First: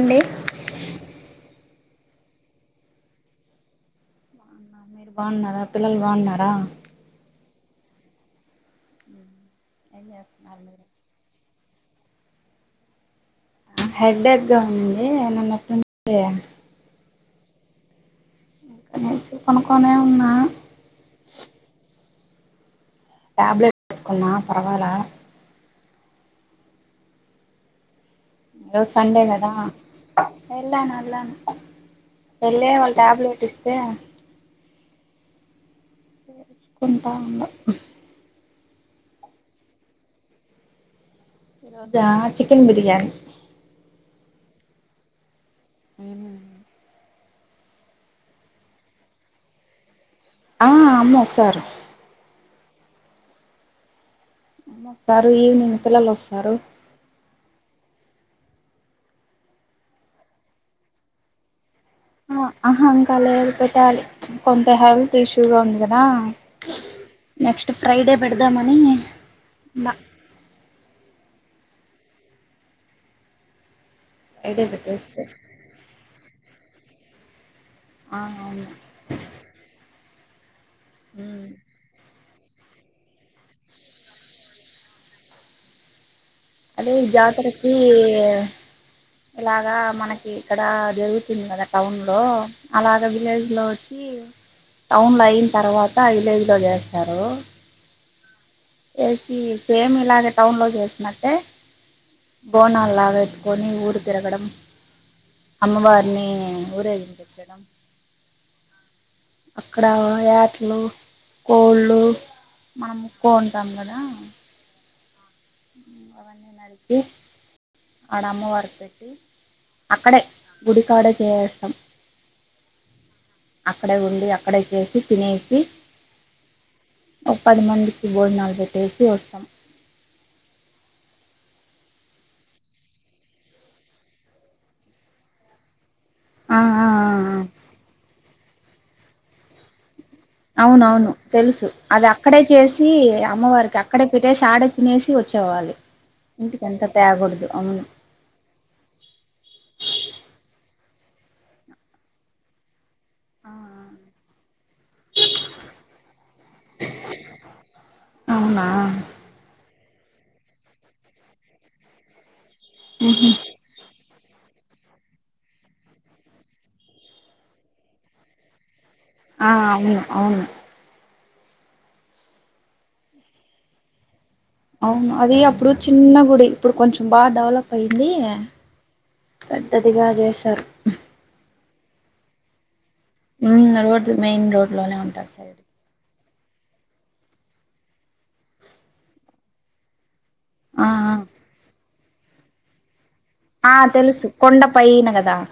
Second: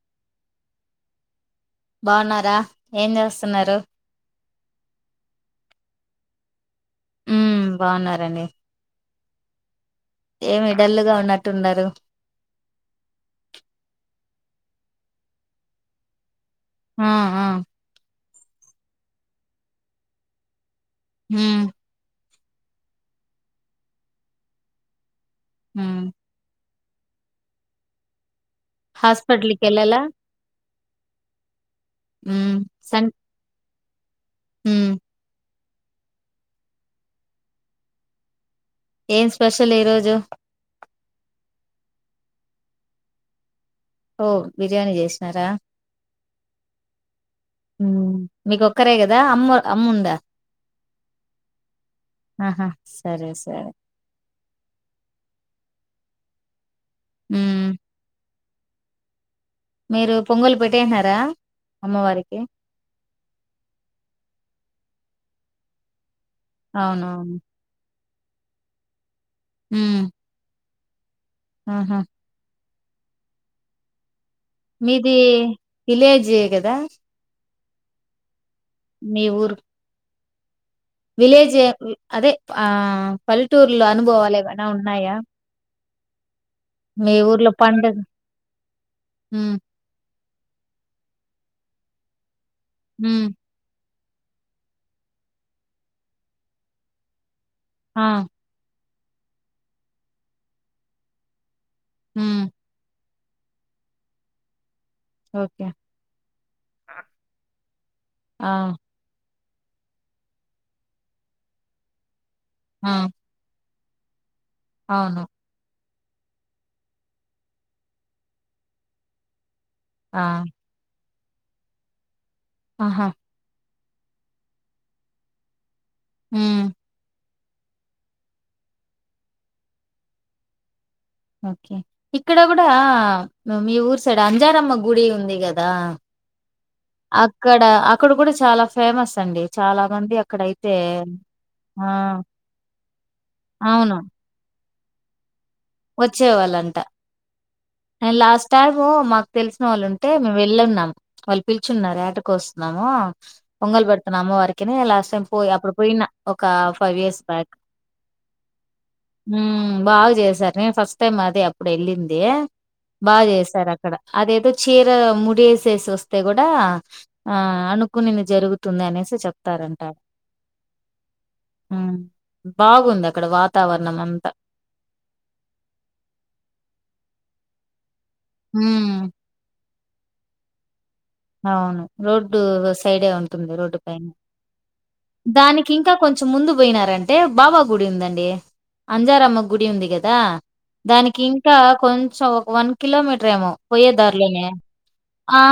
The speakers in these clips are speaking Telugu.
అండి బాగున్నారా ఏం చేస్తున్నారు మీరు బాగున్నారా పిల్లలు బాగున్నారా ఉమ్మ్ బాగున్నారండి ఏం చేస్తున్నారు ఏమి మీరు డల్లుగా ఉన్నట్టు ఉన్నారు హెడేక్‌గా ఉంది నిన్నటి నుం చి మ్మ్ఉహ్మ్ నైట్ పనుక్కొనే ఉన్నా ఉమ్మ్ టాబ్లెట్ ఏసుకున్నా పర్వాల ఉమ్మ్ ఈరోజు సండే కదా హాస్పిటల్కి వెళ్ళాలా ఎళ్లాను అళ్లాను ఉమ్ ఎళ్లి వాళ్ళు ట్యాబ్లెట్ ఇస్తే ఉమ్మ్ కుంటా ఉండా ఏం స్పెషల్ ఈరోజు అదా చికెన్ బిర్యానీ ఓ బిర్యానీ చేసినారా ఉమ్మ్ ఉమ్మ్ మీకు ఒక్కరే కదా అమ్మ అమ్ముందా ఆ అమ్మ వసారు ఆహా సరే సరే మా సారు ఈవినింగ్ పిల్లలు వస్తారు ఉమ్మ్ మీరు పొంగలు పెట్టేసినారా అమ్మవారికి ఆహా ఇంకా లేదు పెట్టాలి కొంత హెల్త్ ఇష్యూగా ఉంది కదా అవునవును నెక్స్ట్ ఫ్రైడే పెడదామని ఉన్నా ఉమ్మ్ ఆహా ఐడే మీది పెట్టేస్తారు విలేజే కదా ఆ అవును మీ ఊరు ఉమ్. విలేజే అదే ఆ పల్లెటూరులో అనుభవాలు ఏవైనా ఉన్నాయా అదే మీ ఊర్లో జాతరకి పండగ హ్మ్ ఇలాగా మనకి ఇక్కడ జరుగుతుంది కదా టౌన్‌లో అలాగ హ్మ్ విలేజ్లో టౌన్‌లో అయిన తర్వాత విలేజ్లో చేస్తారు ఆ చేసి సేమ్ ఇలాగే టౌన్లో చేసినట్టే ఉమ్మ్ బోనాలగా ఎత్తుకొని ఊరు తిరగడం ఓకే అమ్మవారిని ఊరేగించచ్చడం ఆ అక్కడ వేట్లు కోళ్ళు మా ఆ కోంటాం కదా అవును అవన్నీ వారికి ఆడ అమ్మ వారు పెట్టి అక్కడే ఆ గుడి కాడే చేస్తాం ఆహా అక్కడే ఉండి అక్కడే చేసి తినేసి హమ్ ఒక పది మందికి బోజనాలు పెట్టేసి వచ్చాం ఓకే ఇక్కడ కూడా మీ ఊరు సైడ్ అంజారమ్మ గుడి ఉంది కదా ఆ ఆ ఆ అక్కడ అక్కడ కూడా చాలా ఫేమస్ అండి చాలా మంది అ అవునవును తెలుసు అది అక్కడే చేసి అమ్మవారికి అవును అక్కడే పెట్టి అంటే చేసి ఆడే తినేసి వచ్చేవాలి ఇంటికి ఎంత తేగకూడదు అవును అ లాస్ట్ టైమ్ మాకు తెలిసిన వాళ్ళు ఉంటే మేము వెళ్ళన్నాము వాళ్ళు పిలుచున్నారు వేట కోస్తున్నాము పొంగల్ పెడుతున్నా అమ్మ వారికినే లాస్ట్ టైం పోయి అప్పుడు పోయిన ఒక ఫైవ్ ఇయర్స్ బ్యాక్ అవునా ఉమ్ బాగా చేశారు నేను ఫస్ట్ టైమ్ అది అప్పుడు వెళ్ళింది బాగా చేశారు అక్క డ అదేదో చీర ముడిసేసి వస్తే కూడా ఆ అనుకునిది జరుగు తుంది అనేసి ఆ చెప్తారంటాడు అవును అవును ఉమ్ బాగుంది అక్కడ వాతావరణం అంతా అవును అది అప్పుడు చిన్న గుడి ఇప్పుడు కొంచెం బాగా డెవలప్ అయింది హమ్ పెద్దదిగా చేసారు అవును రోడ్డు సైడే ఉంటుంది రోడ్డు పైన రోడ్ మెయిన్ రోడ్ లోనే ఉంటారు సైడ్ దానికి ఇంకా కొంచెం ముందు పోయినారంటే బాబా గుడి ఉందండి అంజారమ్మ గుడి ఉంది కదా ఆ దానికి ఆ ఇంకా కొంచెం ఒక వన్ కిలోమీటర్ ఏమో ఆ పోయే తెలుసు దారిలోనే. కొండపైన కదా ఆ!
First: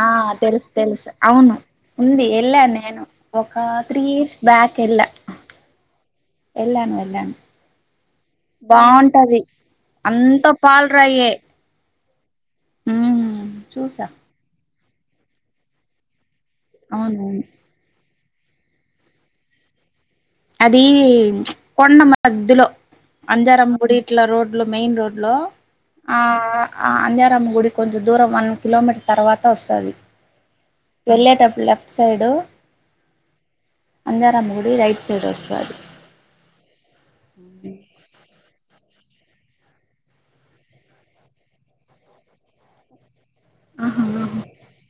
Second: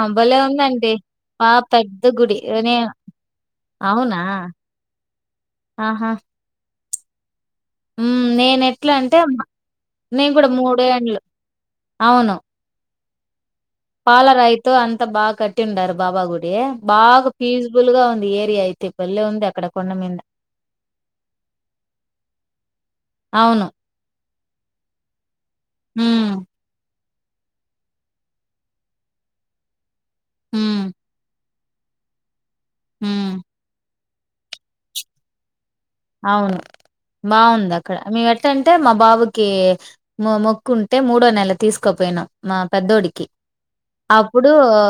ఆ భలే తెలుసు ఉందండి. తెలుసు బా అవును పెద్ద ఉంది గుడి. వెళ్ళా నే నేను ఒక త్రీ అవునా? ఇయర్స్ బ్యాక్ వెళ్ళా ఆహా ఎలానూ వెళ్ళాను ఉమ్ నేను ఎట్లా అంటే బాగుంటది నేను అంత కూడా మూడు ఏండ్లు పాలరాయే అవును ఉమ్ చూసి పాలరాయి తో అంతా బాగా కట్టి ఉండారు బాబా గుడి బాగా అవునవును పీజు బుల్గా ఉంది ఏరియా అయితే బళ్ళె ఉంది అక్కడ కొండ మీద అది కొండ మధ్యలో అవును. అంజారమ్మ గుడి ఇట్ల రోడ్ లో మైయిన్ రోడ్ లో ఆ హ్మ్. అంజరమ్మ గుడి కొంచెం దూరం వన్ కిలోమీటర్ తర్వాత వస్తది హమ్ వెళ్ళేటప్పుడు లెఫ్ట్ సైడ్ హమ్ అంజారమ్మ గుడి రైట్ సైడ్ వస్తది అవును బాగుంది అక్కడ మేము ఎట్టంటే మా బాబుకి మొ మొక్కు ఉంటే మూడో నెల తీసుకోపోయినాం మా పెద్దోడికి ఆహా అప్పుడు ఆ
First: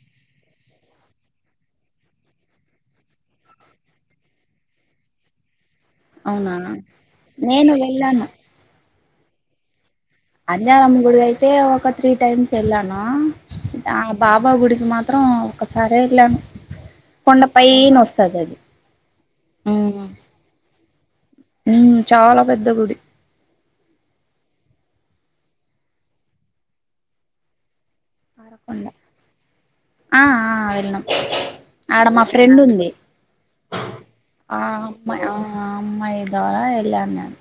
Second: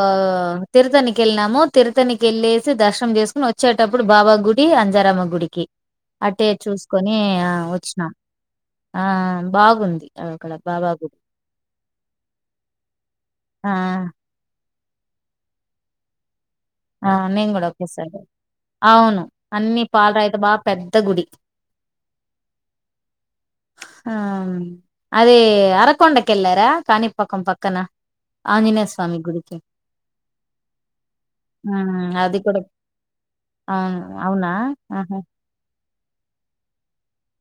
తిరుతనికి వెళ్ళినాము తిరుతనికి వెల్లెసి దర్శనం చేసుకుని వచ్చేటప్పుడు బాబా గుడి అంజారామ గుడికి అట్టే అవునా చూసుకొని ఆ నేను వచ్చినాం వెళ్ళాను ఆ బాగుంది అక్కడ బాబా అంజారం గుడి అయితే ఒక త్రీ టైమ్స్ వెళ్ళాను ఆ బాబా గుడికి మాత్రం ఒకసారే వెళ్ళాను ఆ కొండ నేను కూడా పైన ఒకేసారరే వస్తది అది అవును అన్ని పాలరాయితో బాగా పెద్ద గుడి ఉ చాలా పెద్ద గుడి ఆ అది అరకొండకెల్లరా కాణిపాకం పక్కన పారకొండ ఆంజనేయ స్వామి గుడికి ఆ వెల్లిన్నాం ఆడ హ్మ్. మా అది ఫ్రెండ్ కూడా ఉంది అవును అవునా ఆ ఆహా అమా అమ్మాయి ద్వారా వెళ్ళాను నేను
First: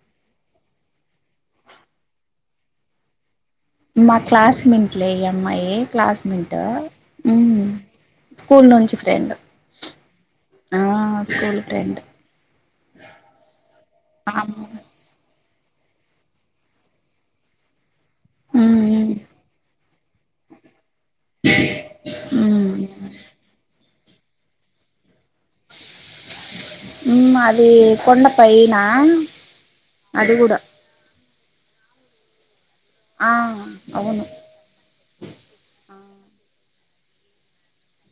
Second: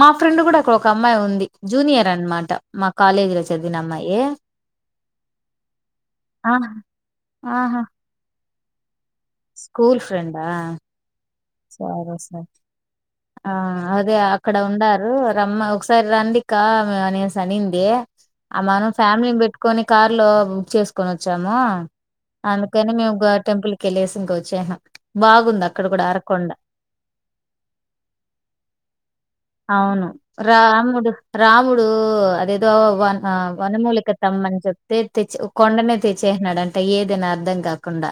మా ఫ్రెండ్ కూడా అక్కడ ఒక అమ్మాయి ఉంది జూనియర్ అనమాట మా కాలేజీలో మా చదివినమ్మాయే క్లాస్మేట్లే ఈ అమ్మాయి క్లాస్మేట్ ఉమ్ ఆహా స్కూల్ నుంచి ఫ్రెండ్ స్కూల్ ఫ్రెండ ఆ స్కూల్ ఫ్రెండ్ దోస్తులాం ఆ అదే ఆ అక్కడ ఉన్నారు రమ్మ ఒకసారి రండిక మేము అనేసి అనింది మనం ఉమ్ ఫ్యామిలీని పెట్టుకొని కార్ లో బుక్ చేసుకొని వచ్చాము అందుకని మేము గా టెంపుల్ కేళ్ళేసి ఇంక వచ్చేసినం బాగుంది అక్కడ కూడా అరకొం ఉ అది కొండ పైనా అవును రాముడు రాముడు అదే దొ ఆ వనమూలిక అవును తెమ్మ ని చెప్ తెచ్చి కొండనే తెచ్చేసినడంట ఏదనా అర్థం కాకుండా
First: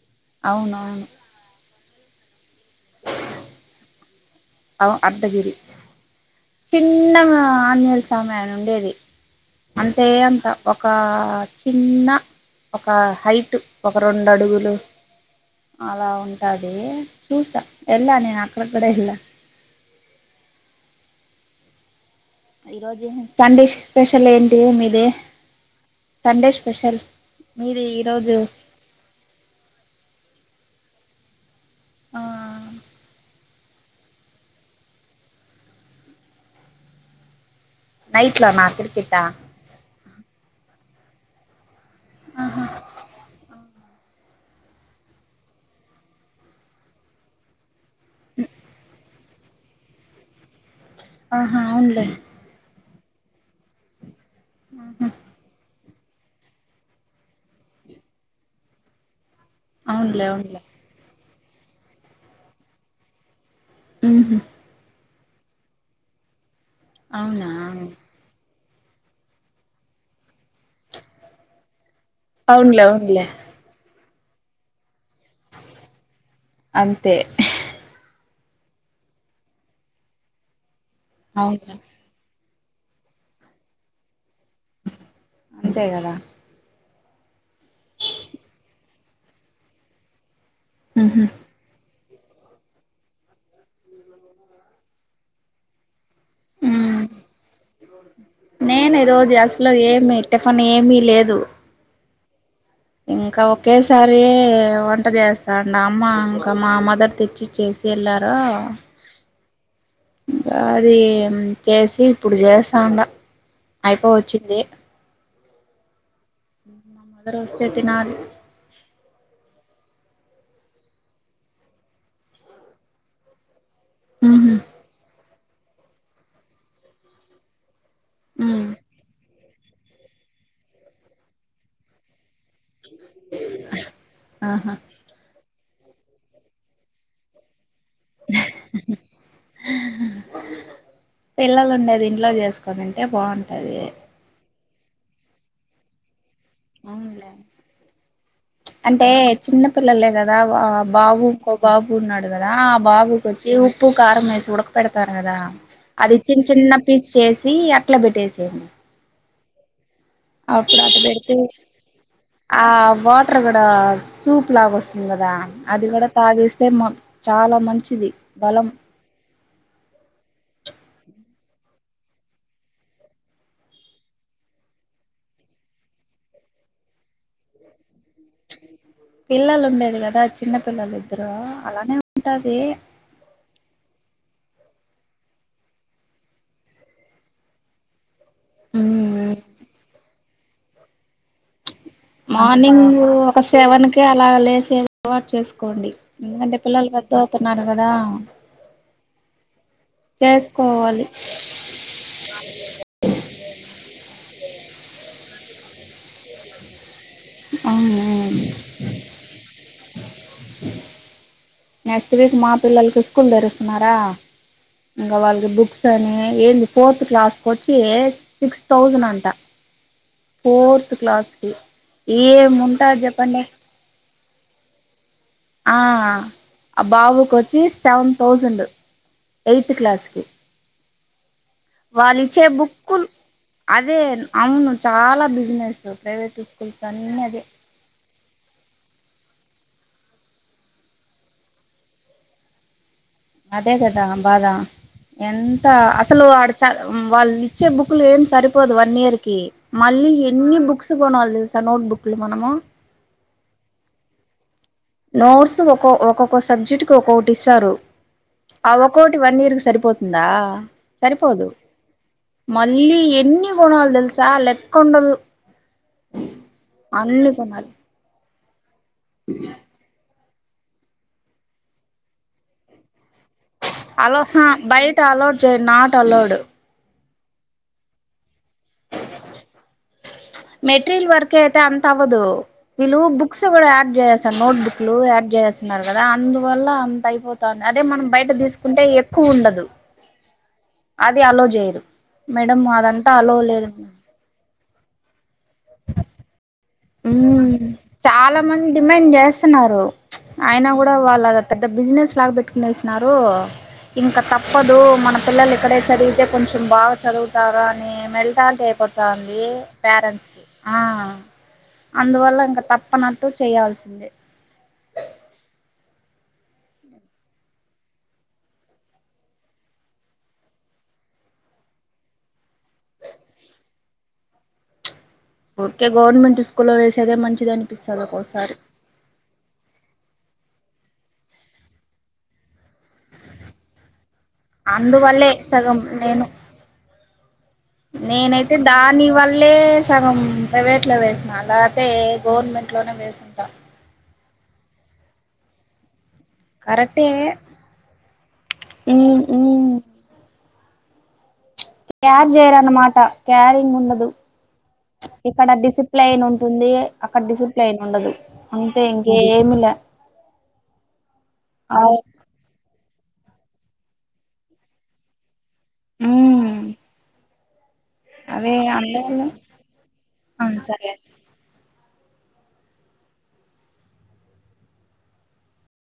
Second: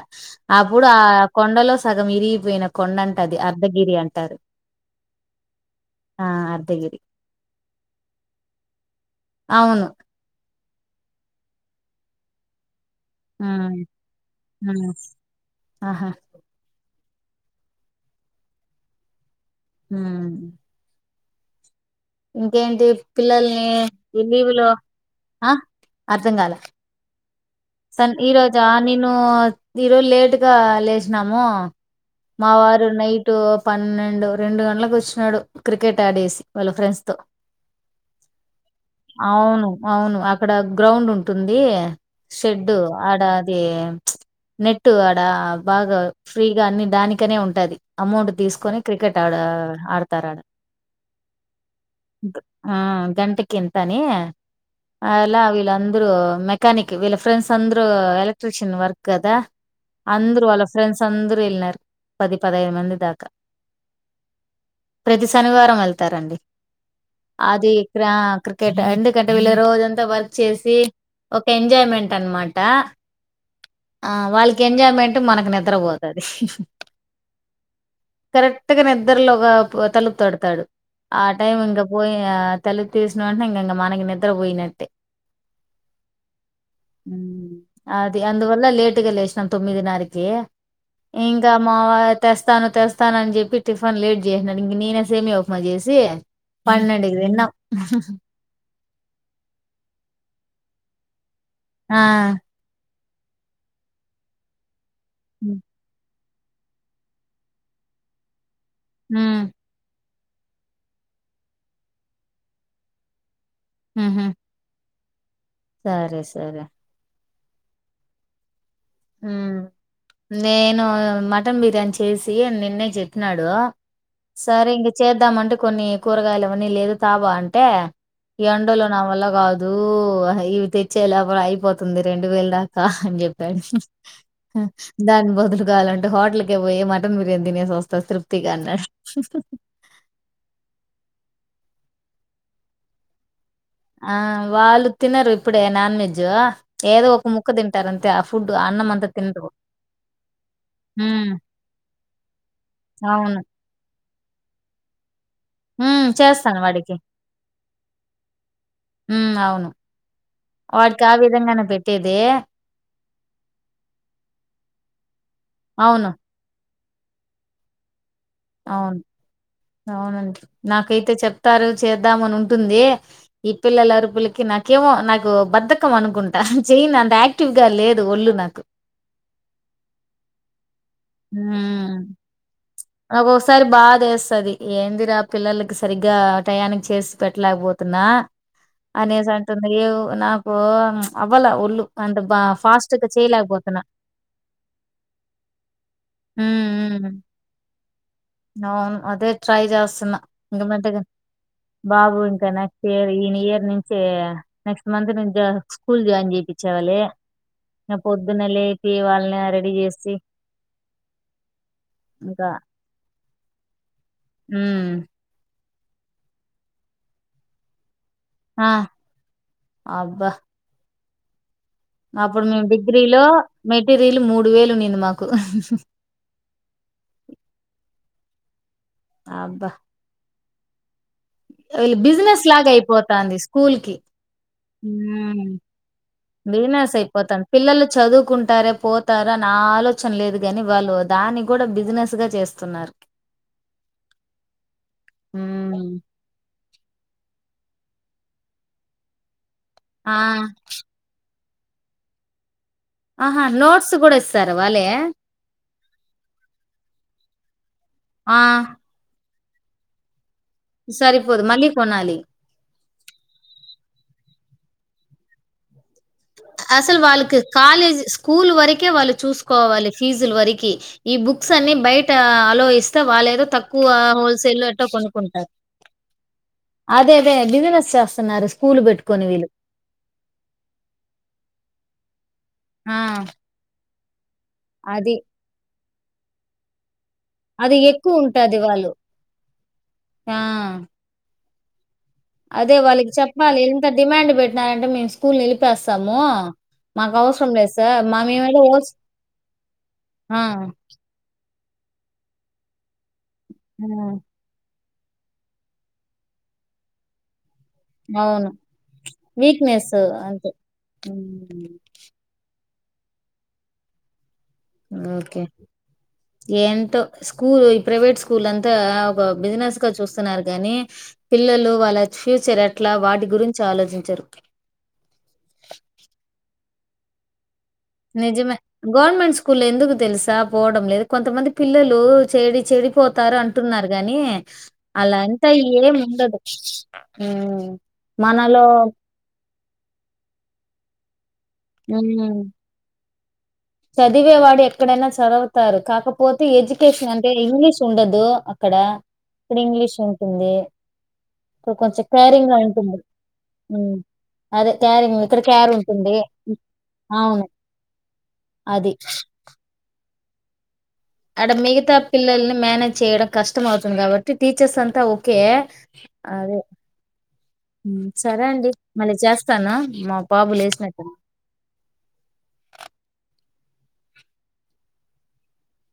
అప్పుడు ఆ అవునవును కొండలో సగం ఇరిగిపోయిన కొండ అంట అది అర్ధగిరి అంటారు అ అర్ధగిరి ఆ అర్ధగిరి చిన్న ఆంజనేయ స్వామి అని ఉండేది అవును అంతే అంత ఒక చిన్న ఒక హైట్ ఉమ్ ఒక రెండు అడుగులు ఉమ్ ఆహా అలా ఉం అది చూసా ఎల్ల నేను అక్కడ కూడా ఎల్ల హ ఈ ఇంకేంటి రోజు పిల్లల్ని సండే ఈ స్పెషల్ లీవ్ ఏంటి లో మీది ఆ అర్థం సండే కాలే స్పెషల్ మీది సన్ ఈ ఈరోజు రోజా నేను ఈరోజు లేట్గా లేసినాము ఆ మా వారు నైట్ పన్నెండు రెండు గంటలకు వచ్చినాడు క్రికెట్ ఆడేసి వాళ్ళ ఫ్రెండ్స్ తో నైట్లోనా క్రికెటా అవును అవును అక్కడ గ్రౌండ్ ఉంటుంది ఆహా షెడ్డు ఆడ అది నెట్టు అడ బాగా ఫ్రీగా అన్ని దానికనే ఉంటది అమౌంట్ తీసుకొని క్రికెట్ ఆడ ఆడతారు ఆడ ఆహా అవునులే ఆ గంటకింతని అలా వీళ్ళందరూ మెకనిక్ వీళ్ళ ఫ్రెండ్స్ అందరు ఎలక్ట్రిషియన్ వర్క్ కదా అవునులే అందరు అవునులే వాళ్ళ ఫ్రెండ్స్ అందరూ వెళ్ళినారు పది పదహేదు మంది దాకా ఉహు ప్రతి శనివారం వెళ్తారండి అవునా అది ఇక్కడ ఎందుకంటే వీళ్ళ రోజంతా వర్క్ చేసి ఒక ఎంజాయ్మెంట్ అనమాట అవునులే అవునులే ఆ వాళ్ళకి ఎంజాయ్మెంట్ మనకు నిద్రపోతది అంతే కరెక్ట్గా నిద్రలో ఒక తలుపు తడతాడు ఆ టైం అవును ఇంక పోయి తలుపు తీసిన అంటే ఇంకా ఇంక మనకి నిద్రపోయినట్టే అంతేగదా అది అందువల్ల లేటుగా లేసినాం తొమ్మిది నారకి ఉహు ఇంకా మావారు తెస్తాను తెస్తాను అని చెప్పి టిఫిన్ లేట్ చేసినడు ఇంక నేనే సేమ్యా ఉప్మా చేసి ఉమ్ పన్నెండికి తిన్నాం నేను ఈ రోజు అస్లు ఏమి టిఫన్ ఏమీ లేదు ఆ ఇంకా ఒకేసారి వంట చేస్తాండా అమ్మంకా ఒక మా మదర్ తెచ్చి ఇచ్చేసి వెళ్ళారు హ ఇంకా అది చేసి ఇప్పుడు చేస్తాండ అయిపో ఉహు వచ్చింది సరే సరే అందరూ వస్తే ఏటినాలు నేను మటన్ బిర్యానీ చేసి నిన్నే చెప్పినాడు ఉహు సరే ఇంక చేద్దామంటే కొన్ని కూరగాయలు ఇవన్నీ లేదు తపో అంటే ఈ ఉమ్ ఎండోలో నా వల్ల కాదు ఇవి తెచ్చే లోపల అయిపోతుంది రెండు వేల దా కా అని చెప్పాడు ఆహా దాని బదులు కావాలంటే హోటల్కే పోయి మటన్ బిర్యానీ తినేసి వ స్తా తృప్తిగా అన్నాడు పిల్లలు ఉండేది ఇంట్లో చేసుకోనింటే బాగుంటది ఆ వాళ్ళు తినరు ఇప్పుడే నాన్ వెెజ్ అవునలే అన్నం అంటే అంతా తినరు చిన్న పిల్లలే కదా హ్మ్ బాబుకు బాబు ఉన్నాడు కదా ఆ బాబుకి అవును వచ్చి ఉప్పు కారం వేసి ఉడక పెడతారు కదా హ్మ్ అది చిన్న చేస్తాను చిన్న వాడికి పీస్ చేసి అట్లా పెట్టేసేయండి ఉ అవును అప్పుడు అటు వాడికి ఆ పెడితే విధంగానే పెట్టేది ఆ వాటర్ కూడా సూప్ లాగ వస్తుంది కదా అది అవును. కూడా తాగేస్తే చాలా మంచిది బలం అవును అవునండి నాకైతే చెప్తారు చేద్దామని ఉంటుంది ఈ పిల్లల అరుపులకి నాకేమో నాకు బద్ద్దకం అనుకుంటా చేయను అంత ఆ క్టివ్ గా లేదు ఒళ్ళు నాకు పిల్లలు ఉండేది కదా చిన్న పిల్లలు ఇద్దరు హ అలానే ఉంటది నాకొసారి బాదేస్తది ఏందిరా పిల్లలకి సరిగ్గా టయానికి చేసి పెట్టలేకపోతున్నా అనేసి మ్మ్ అంటుంది ఏ నాకు అవ్వల ఒళ్ళు అంటే బా ఫాస్ట్ గా చేయలేకపోతున్నా ఇగా అలా లేసే అలవాటు చేసుకోండి ఎందుకంటే హ్మ్. పిల్లలు పెద్దగా హ్మ్. అవుతున్నారు కదా అవును అదే ట్రై చేస్తున్నా ఆటోమెటిక్గా చేసుకోవాలి బాబు ఇంకా నెక్స్ట్ ఇయర్ ఈ ఇయర్ నుంచి నెక్స్ట్ మంత్ నుంచ స్కూల్ జాయిన్ చేయిపిచ్చావాలి పొద్దున్న లేపి వాళ్ళని రెడీ చేసి నెక్స్ట్ వీక్ ఇంకా మా పిల్లలకి స్కూల్ తెరుస్తున్నారా ఉమ్ ఇంకా వాళ్ళకి బుక్స్ [inaudible] ఫోర్త్ క్లాస్కి వచ్చి సిక్స్ ఆ థౌజండ్ అంట అబ్బా ఫోర్త్ క్లాస్కి అప్పుడు మేము ఏముంటాది డిగ్రీలో చెప్పండి మెటీరియల్ మూడు వేలు ఉన్నింది మాకు ఆ ఆ బాబుకు వచ్చి సెవెన్ థౌజండ్ అబ్బా ఎయిత్ క్లాస్ కి వీళ్ళు వాళ్ళు ఇచ్చే బిజినెస్ లాగా బుక్కులు అయిపోతాంది స్కూల్ కి అదే అవును చాలా బిజినెస్ ప్రైవేట్ స్కూల్స్ బిగినర్స్ అన్నీ అదే అయిపోతారు పిల్లలు చదువుకుంటారే పోతారు అని ఆ ఆలోచన లేదు కాని వాళ్ళు దాన్ని కూడా బిజినెస్ గా చేస్తున్నారు అదే కదా బాధ ఎంత ఉమ్ అసలు [inaudible] వాళ్ళు ఇచ్చే బుక్లు ఏం సరిపోదు వన్ ఇయర్ కి మళ్ళీ ఆ ఎన్ని బుక్స్ [unintelligible] నోట్ బుక్లు మనము అహ నోట్స్ కూడా ఇస్తారు వాళ్ళే నోట్స్ ఒకొ ఒక్కొక్క సబ్జెక్ట్ కి ఒక్కొక్కటి ఇస్తారు ఆ ఒ క్కోటి వన్ ఇయర్ కి సరిపోతుందా సరిపోదు మళ్ళీ కొనాలి మళ్ళీ ఎన్ని కొనాలి తెలుసా లెక్కుండదు అసలు వాళ్ళకి కొనాలి కాలేజీ స్కూల్ వరకే వాళ్ళు చూసుకోవాలి ఫీజు వరకి ఈ బుక్స్ అన్ని బయట అలో ఇస్తే వాళ్ళేదో తక్ క్కువ అలో హా హోల్సేల్లో ఎటో బయట అలౌడ్ కొనుకుంటారు చేయరు నాట్ అలౌడ్ అదే అదే బిజినెస్ చేస్తున్నారు స్కూల్ పెట్టుకొని వీళ్ళు మెట్రీల్ వర్క్ అయితే అంత అవదు ఆ! వీళ్ళు బుక్స్ కూడా యాడ్ చేస్తారు నోట్ బుక్ లు అది. యాడ్ చేస్తున్నారు కదా అందువల్ల అంత అయిపో తాంది అది అదే మనం బయట ఎక్కువుంటది తీసుకుంటే వాళ్ళు. ఎక్కువ ఉండదు ఆ అది అలో చేయరు మేడం అదే అదంతా వాళ్ళకి అలో చెప్పాలి లేదు ఇంత డిమాండ్ పెట్టినారంటే మేము స్కూల్ ని నిలిపేస్తాము మ్మ్ మాకవసరం లేదు సార్. మా చాలా మేమేదో మంది హోల్స్ డిమాండ్ చేస్తున్నారు ఆ! అయినా కూడా వాళ్ళదంత పెద్ద బిజినెస్ లాగా పెట్టుకునేసినారు హ్మ్. ఇంకా తప్ ప్పదు మన పిల్లలు ఇక్కడే చదివితే కొంచెం బాగా చదువు తారని అవును. మెల్టాల్టీ అయిపోతాంది పేరెంట్స్ కి ఆ మ్మ్ అందువల్ల ఇంక తప్పనట్టు చేయాల్సిందే ఓకే ఏంటో స్కూల్ ఈ ప్రైవేట్ స్కూల్ అంతా ఒక బిజినెస్ గా చూస్తున్నారు కానీ పిల్లలు వాళ్ళ ఫ్యూచర్ ఎట్లా వాటి గురించి ఆలోచించరు ఓకే గవర్నమెంట్ స్కూల్లో లో వేసేదే మంచిదాని నిజమే గవర్నమెంట్ స్కూల్ ఎందుకు తెలుసా పోవడం లేదు కొంతమంది పిల్లలు చెడి చెడి పోతారు అం టున్నారు కాని అందువల్లే అలంతా సగం ఏం నేను ఉండదు నేనైతే మనలో దాని వల్లే సగం ప్రైవేట్ లో వేసినా లేకపోతే ఉమ్ గవర్నమెంట్ [inaudible] చదివేవాడు ఎక్కడైనా చదువుతారు కాక పోతే కరెక్టే ఎడ్యుకేషన్ అంటే ఇంగ్లీష్ ఉండదు అక్కడ ఉమ్ ఇక్కడ ఇంగ్లీష్ ఉంటుంది ఇక్కడ కొంచెం కేరింగ్ గా క్యాషేరన్నమాట ఉంటుంది క్యారింగ్ ఉమ్ ఉండదు అదే క్యారింగ్ ఇక్కడ క్యార్ ఉంటుంది. డిసిప్లైన్ ఉంటుంది అక్కడ అవును. డిసిప్ ప్లైన్ ఉండదు అంతే అది. ఇంకేమిలే అడ మిగతా అవు పిల్లల్ని మేనేజ్ చేయడం కష్టం అవుతుంది కాబట్టి టీచర్స్ అంతా ఓకే ఉమ్ అదే సరే అదే అండి మళ్ళీ అందువల్ల చేస్తాను మా ఆ బాబు సరే లేచినట్టున్నాడు